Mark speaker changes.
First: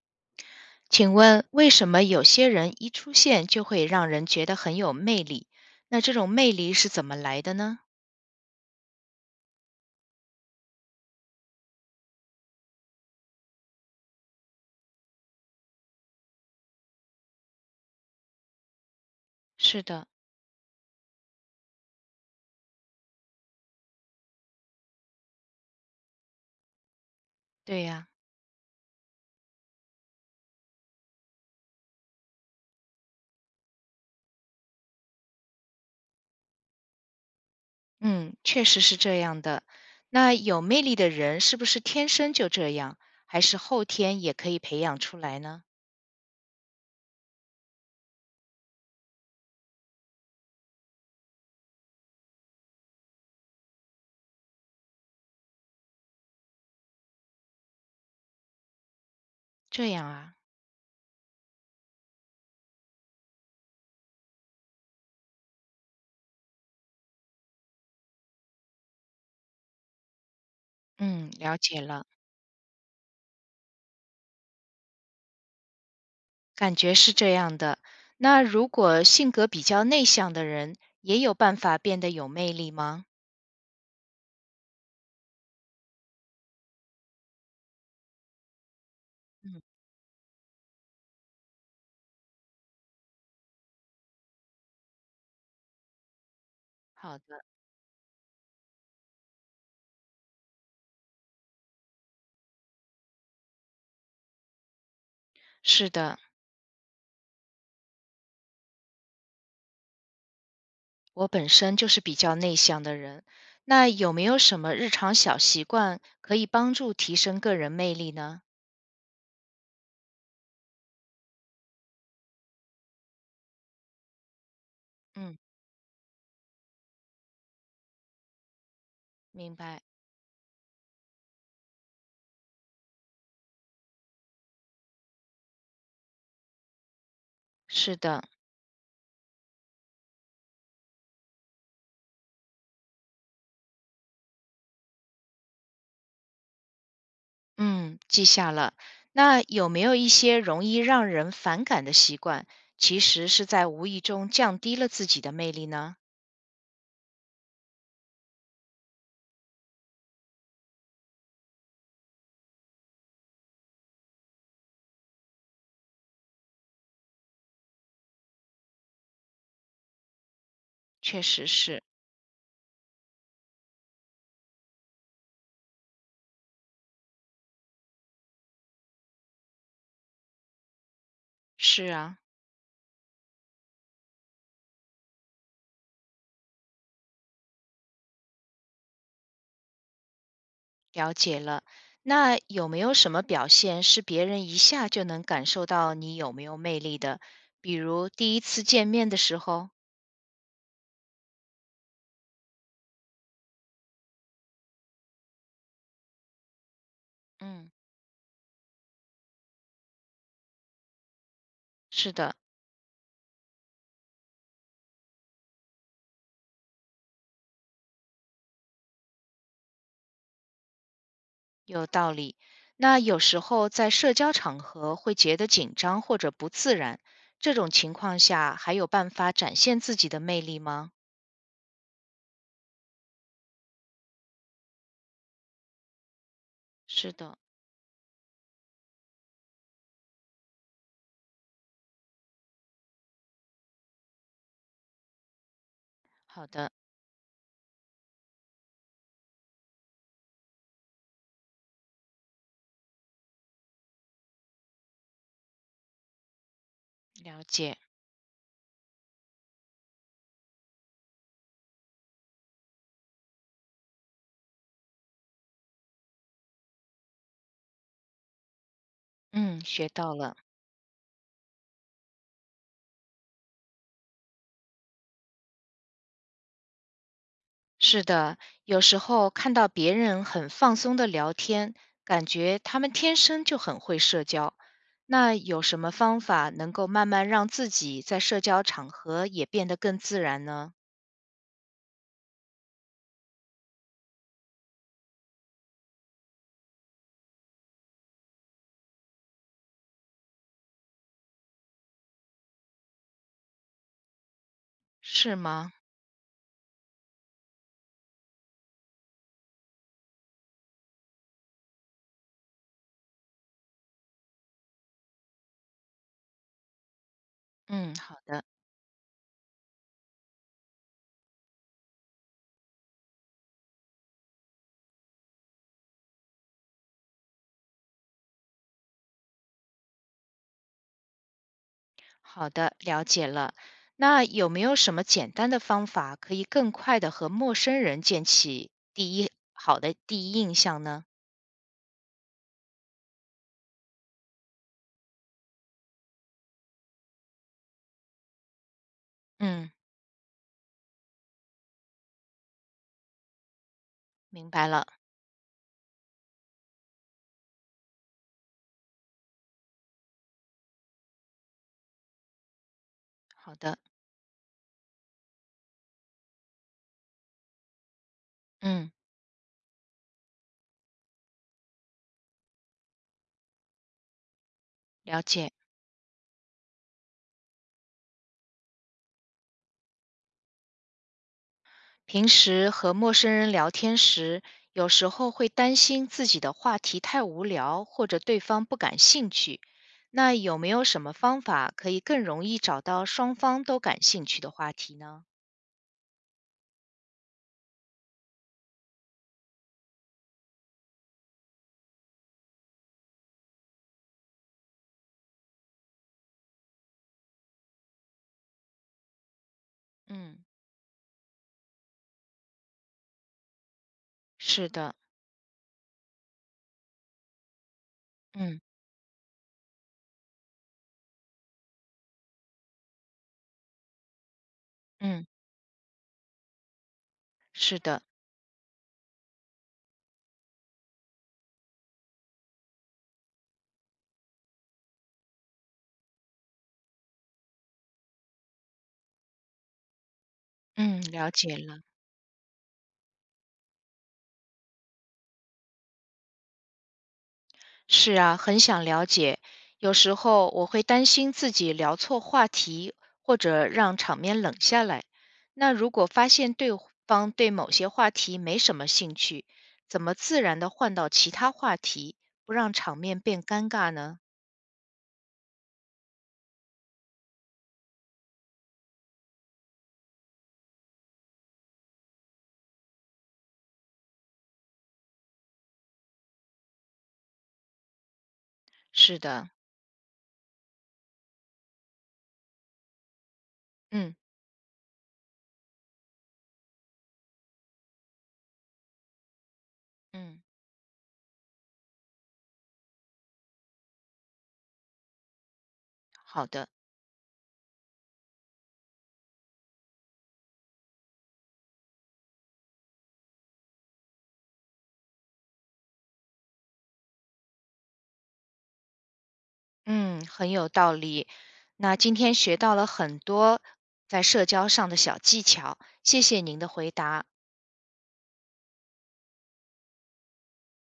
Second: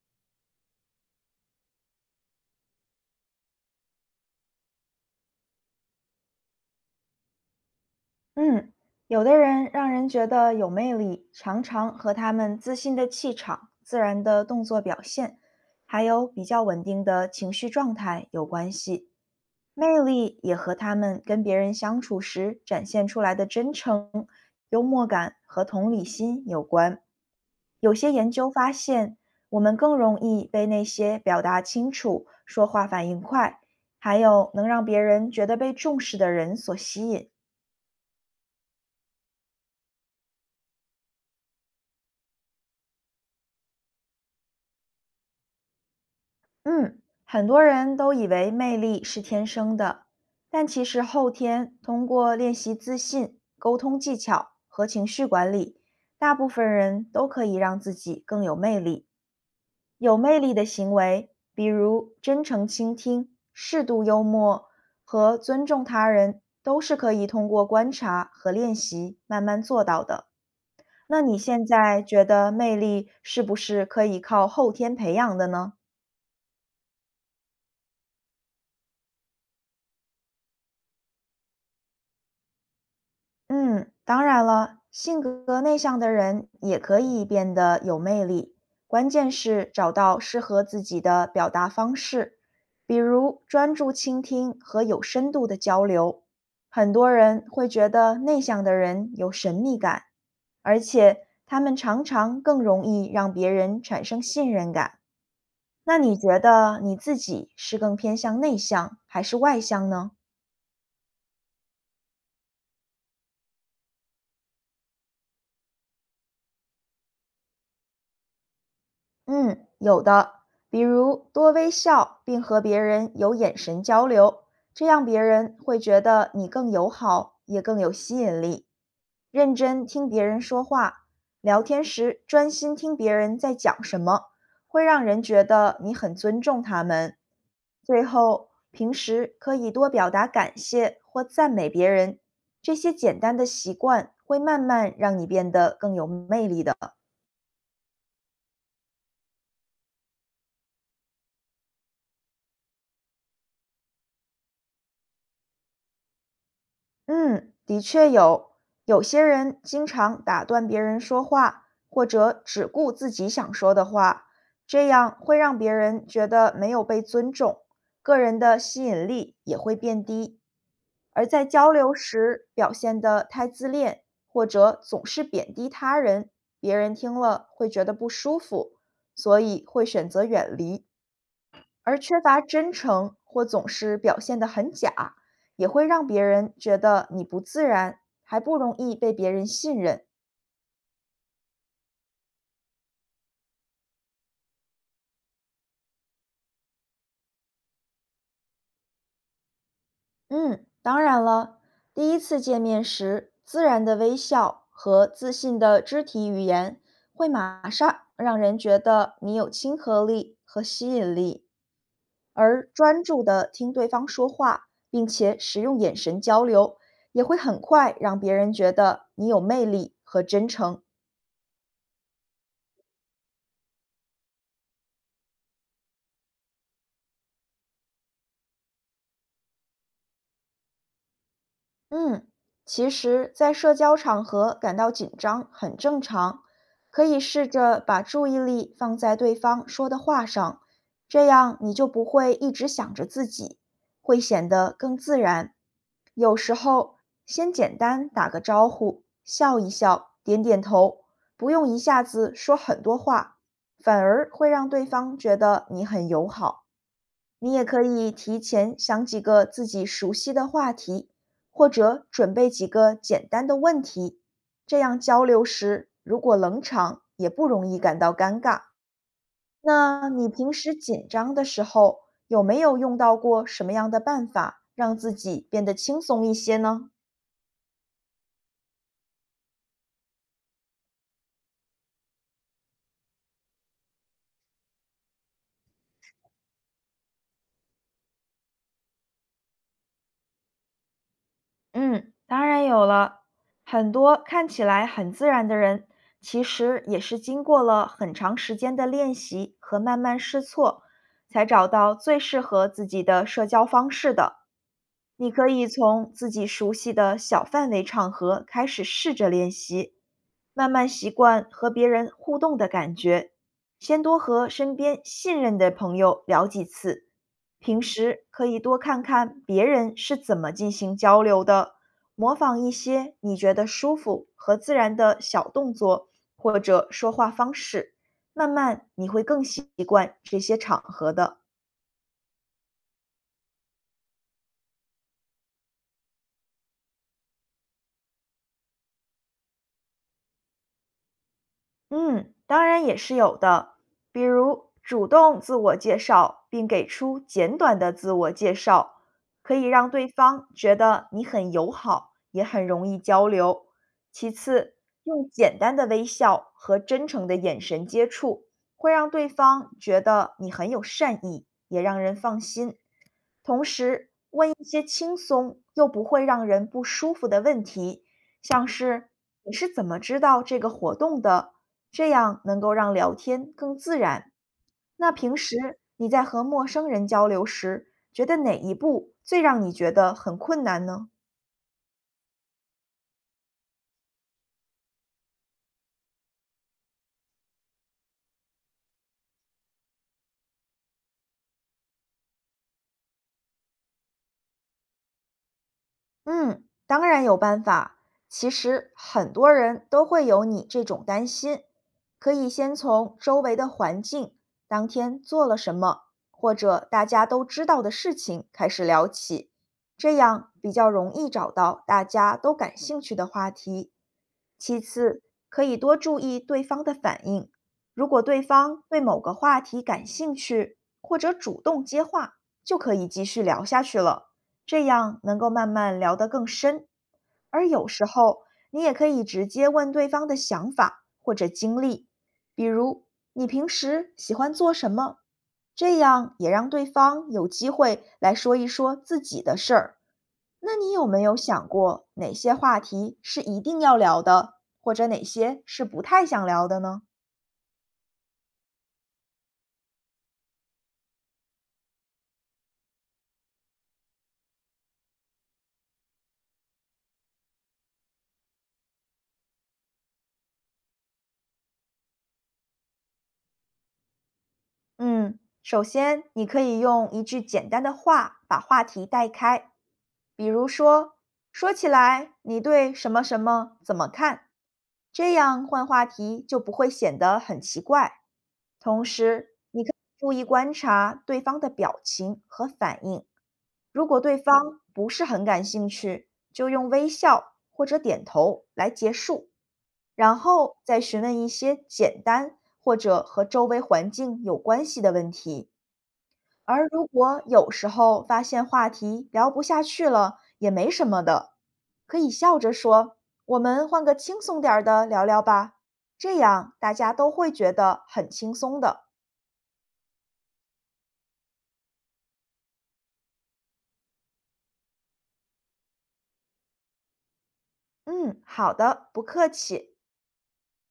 Speaker 1: 请问为什么有些人一出现就会让人觉得很有魅力？那这种魅力是怎么来的呢？
Speaker 2: 嗯，有的人让人觉得有魅力，常常和他们自信的气场、自然的动作表现，还有比较稳定的情绪状态有关系。
Speaker 1: 是
Speaker 2: 魅
Speaker 1: 的，
Speaker 2: 力也和他们跟别人相处时展现出来的真诚、幽默感和同理心有关。
Speaker 1: 对
Speaker 2: 有
Speaker 1: 呀，
Speaker 2: 些研究发现，我们更容易被那些表达清楚、说话反应快，还有能让别人觉得被重视的人所吸引。
Speaker 1: 嗯，确实是这样的。那有魅力的人是不是天生就这样，还是后天也可以培养出来呢？
Speaker 2: 嗯，很多人都以为魅力是天生的，但其实后天通过练习自信、沟通技巧和情绪管理，大部分人都可以让自己更有魅力。
Speaker 1: 这样
Speaker 2: 有
Speaker 1: 啊，
Speaker 2: 魅力的行为，比如真诚倾听、适度幽默和尊重他人，都是可以通过观察和练习慢慢做到的。那
Speaker 1: 嗯，
Speaker 2: 你
Speaker 1: 了
Speaker 2: 现
Speaker 1: 解
Speaker 2: 在
Speaker 1: 了，
Speaker 2: 觉得魅力是不是可以靠后天培养的呢？
Speaker 1: 感觉是这样的。那如果性格比较内向的人，也有办法变得有魅力吗？
Speaker 2: 嗯，当然了，性格内向的人也可以变得有魅力，关键
Speaker 1: 嗯，
Speaker 2: 是找到适合自己的表达方式，比如专注倾听和有深度的交流。很多
Speaker 1: 好的，
Speaker 2: 人会觉得内向的人有神秘感，而且他们常常更容易让别人产生信任感。
Speaker 1: 是
Speaker 2: 那你
Speaker 1: 的。
Speaker 2: 觉得你自己是更偏向内向还是外向呢？
Speaker 1: 我本身就是比较内向的人，那有没有什么日常小习惯可以帮助提升个人魅力呢？
Speaker 2: 嗯，有的，比如多微笑，并和别人有眼神交流，这样别
Speaker 1: 嗯，
Speaker 2: 人会觉得你更友好，也更有吸引力。认
Speaker 1: 明白，
Speaker 2: 真听别人说话，聊天时专心听别人在讲什么，会让人觉得你很尊重他们。
Speaker 1: 是
Speaker 2: 最
Speaker 1: 的，
Speaker 2: 后，平时可以多表达感谢或赞美别人，这些简单的习惯会慢慢让你变得更有魅力的。
Speaker 1: 嗯，记下了。那有没有一些容易让人反感的习惯，其实是在无意中降低了自己的魅力呢？
Speaker 2: 嗯，的确有。有些人经常打断别人说话，或者只顾自己想说的话，这样会让别人觉得没有被尊重，个人的吸引力也会变低。
Speaker 1: 确
Speaker 2: 而在
Speaker 1: 实
Speaker 2: 交
Speaker 1: 是，
Speaker 2: 流时表现得太自恋，或者总是贬低他人，别人听了会觉得不舒服，所以会选择远离。
Speaker 1: 是
Speaker 2: 而
Speaker 1: 啊，
Speaker 2: 缺乏真诚或总是表现得很假，也会让别人觉得你不自然，还不容易被别人信任。
Speaker 1: 了解了。那有没有什么表现是别人一下就能感受到你有没有魅力的？比如第一次见面的时候，
Speaker 2: 嗯，当然了，第一次见面时，自然的微笑和自信的肢体语言会马
Speaker 1: 嗯。
Speaker 2: 上让人觉得你有亲和力和吸引力，
Speaker 1: 是的，
Speaker 2: 而专注地听对方说话，并且使用眼神交流，也会很快让别人觉得你有魅力和真诚。
Speaker 1: 有道理。那有时候在社交场合会觉得紧张或者不自然，这种情况下还有办法展现自己的魅力吗？
Speaker 2: 嗯，其实，在社交场合感到紧张很正常，可
Speaker 1: 是
Speaker 2: 以
Speaker 1: 的，
Speaker 2: 试着把注意力放在对方说的话上，这样你就不会一直想着自己，会显得更自然。有
Speaker 1: 好
Speaker 2: 时
Speaker 1: 的，
Speaker 2: 候，先简单打个招呼，笑一笑，点点头，不用一下子说很多话，反而会让对方觉得你很友好。
Speaker 1: 了
Speaker 2: 你也
Speaker 1: 解。
Speaker 2: 可以提前想几个自己熟悉的话题，或者准备几个简单的问题，这样交流时如果冷场，也不容易感到尴尬。
Speaker 1: 嗯，学
Speaker 2: 那
Speaker 1: 到
Speaker 2: 你
Speaker 1: 了。
Speaker 2: 平时紧张的时候，有没有用到过什么样的办法让自己变得轻松一些呢？
Speaker 1: 是的，有时候看到别人很放松的聊天，感觉他们天生就很会社交。那有什么方法能够慢慢让自己在社交场合也变得更自然呢？
Speaker 2: 嗯，当然有了。很多看起来很自然的人，其实也是经过了很长时间的练习和慢慢试错，才找到最适合自己的社交方式的。你
Speaker 1: 是
Speaker 2: 可以
Speaker 1: 吗？
Speaker 2: 从自己熟悉的小范围场合开始试着练习，慢慢习惯和别人互动的感觉。先多和身边信任的朋友聊几次，平
Speaker 1: 嗯，好
Speaker 2: 时
Speaker 1: 的。
Speaker 2: 可以多看看别人是怎么进行交流的，模仿一些你觉得舒服和自然的小动作或者说话方式，慢慢你会更习惯这些场合的。
Speaker 1: 好的，了解了。那有没有什么简单的方法可以更快的和陌生人建起第一好的第一印象呢？
Speaker 2: 嗯，当然也是有的，比如主动自我介绍，并给出简短的自我介绍，可以
Speaker 1: 嗯，
Speaker 2: 让对方觉得你很友好，也很容易交流。其
Speaker 1: 明白
Speaker 2: 次，
Speaker 1: 了。
Speaker 2: 用简单的微笑和真诚的眼神接触，会让对方觉得你很有善意，也让人放心。
Speaker 1: 好
Speaker 2: 同
Speaker 1: 的，
Speaker 2: 时，问一些轻松又不会让人不舒服的问题，像
Speaker 1: 嗯，
Speaker 2: 是你是怎么知道这个活动的？这样能够让聊天更自然。那
Speaker 1: 了
Speaker 2: 平
Speaker 1: 解。
Speaker 2: 时你在和陌生人交流时，觉得哪一步最让你觉得很困难呢？
Speaker 1: 平时和陌生人聊天时，有时候会担心自己的话题太无聊或者对方不感兴趣。那有没有什么方法可以更容易找到双方都感兴趣的话题呢？
Speaker 2: 嗯，当然有办法。其实很多人都会有你这种担心，可以先从周围的环境、当天做了什么，或者大家都知道的事情开始聊起，这
Speaker 1: 嗯，
Speaker 2: 样比较容易找到大家都感兴趣的话题。
Speaker 1: 是
Speaker 2: 其
Speaker 1: 的，
Speaker 2: 次，可以多注意对方的反应，如果对
Speaker 1: 嗯
Speaker 2: 方对某个话题感兴趣，或者主动接话，就可以继续聊下去了。这样
Speaker 1: 嗯，
Speaker 2: 能够慢慢聊得更深。而
Speaker 1: 是
Speaker 2: 有
Speaker 1: 的，
Speaker 2: 时候，你也可以直接问对方的想法或者经历，比如你平时喜欢做什么，这样也让对方有机会来说一说自己的事儿。那你
Speaker 1: 嗯，
Speaker 2: 有没
Speaker 1: 了
Speaker 2: 有
Speaker 1: 解
Speaker 2: 想
Speaker 1: 了。
Speaker 2: 过哪些话题是一定要聊的，或者哪些是不太想聊的呢？
Speaker 1: 是啊，很想了解。有时候我会担心自己聊错话题，或者让场面冷下来。那如果发现对方对某些话题没什么兴趣，怎么自然的换到其他话题，不让场面变尴尬呢？
Speaker 2: 嗯，首先你可以用一句简单的话把话题带开，比如说，说起来你对什么什么怎么看，这样换话题就不会显得很奇怪。同
Speaker 1: 是的，
Speaker 2: 时，你可以注意观察对方的表情和反应，如
Speaker 1: 嗯
Speaker 2: 果对方不是很感兴趣，就用微笑或者点头来结束。然
Speaker 1: 嗯，
Speaker 2: 后再询问一些简单或者和周围环境有关系的问题。
Speaker 1: 好的，
Speaker 2: 而如果有时候发现话题聊不下去了，也没什么的，可以笑着说：“我们换个轻松点儿的聊聊吧。”这样大家都会觉得很轻松的。
Speaker 1: 嗯，很有道理。那今天学到了很多在社交上的小技巧，谢谢您的回答。
Speaker 2: 嗯，好的，不客气。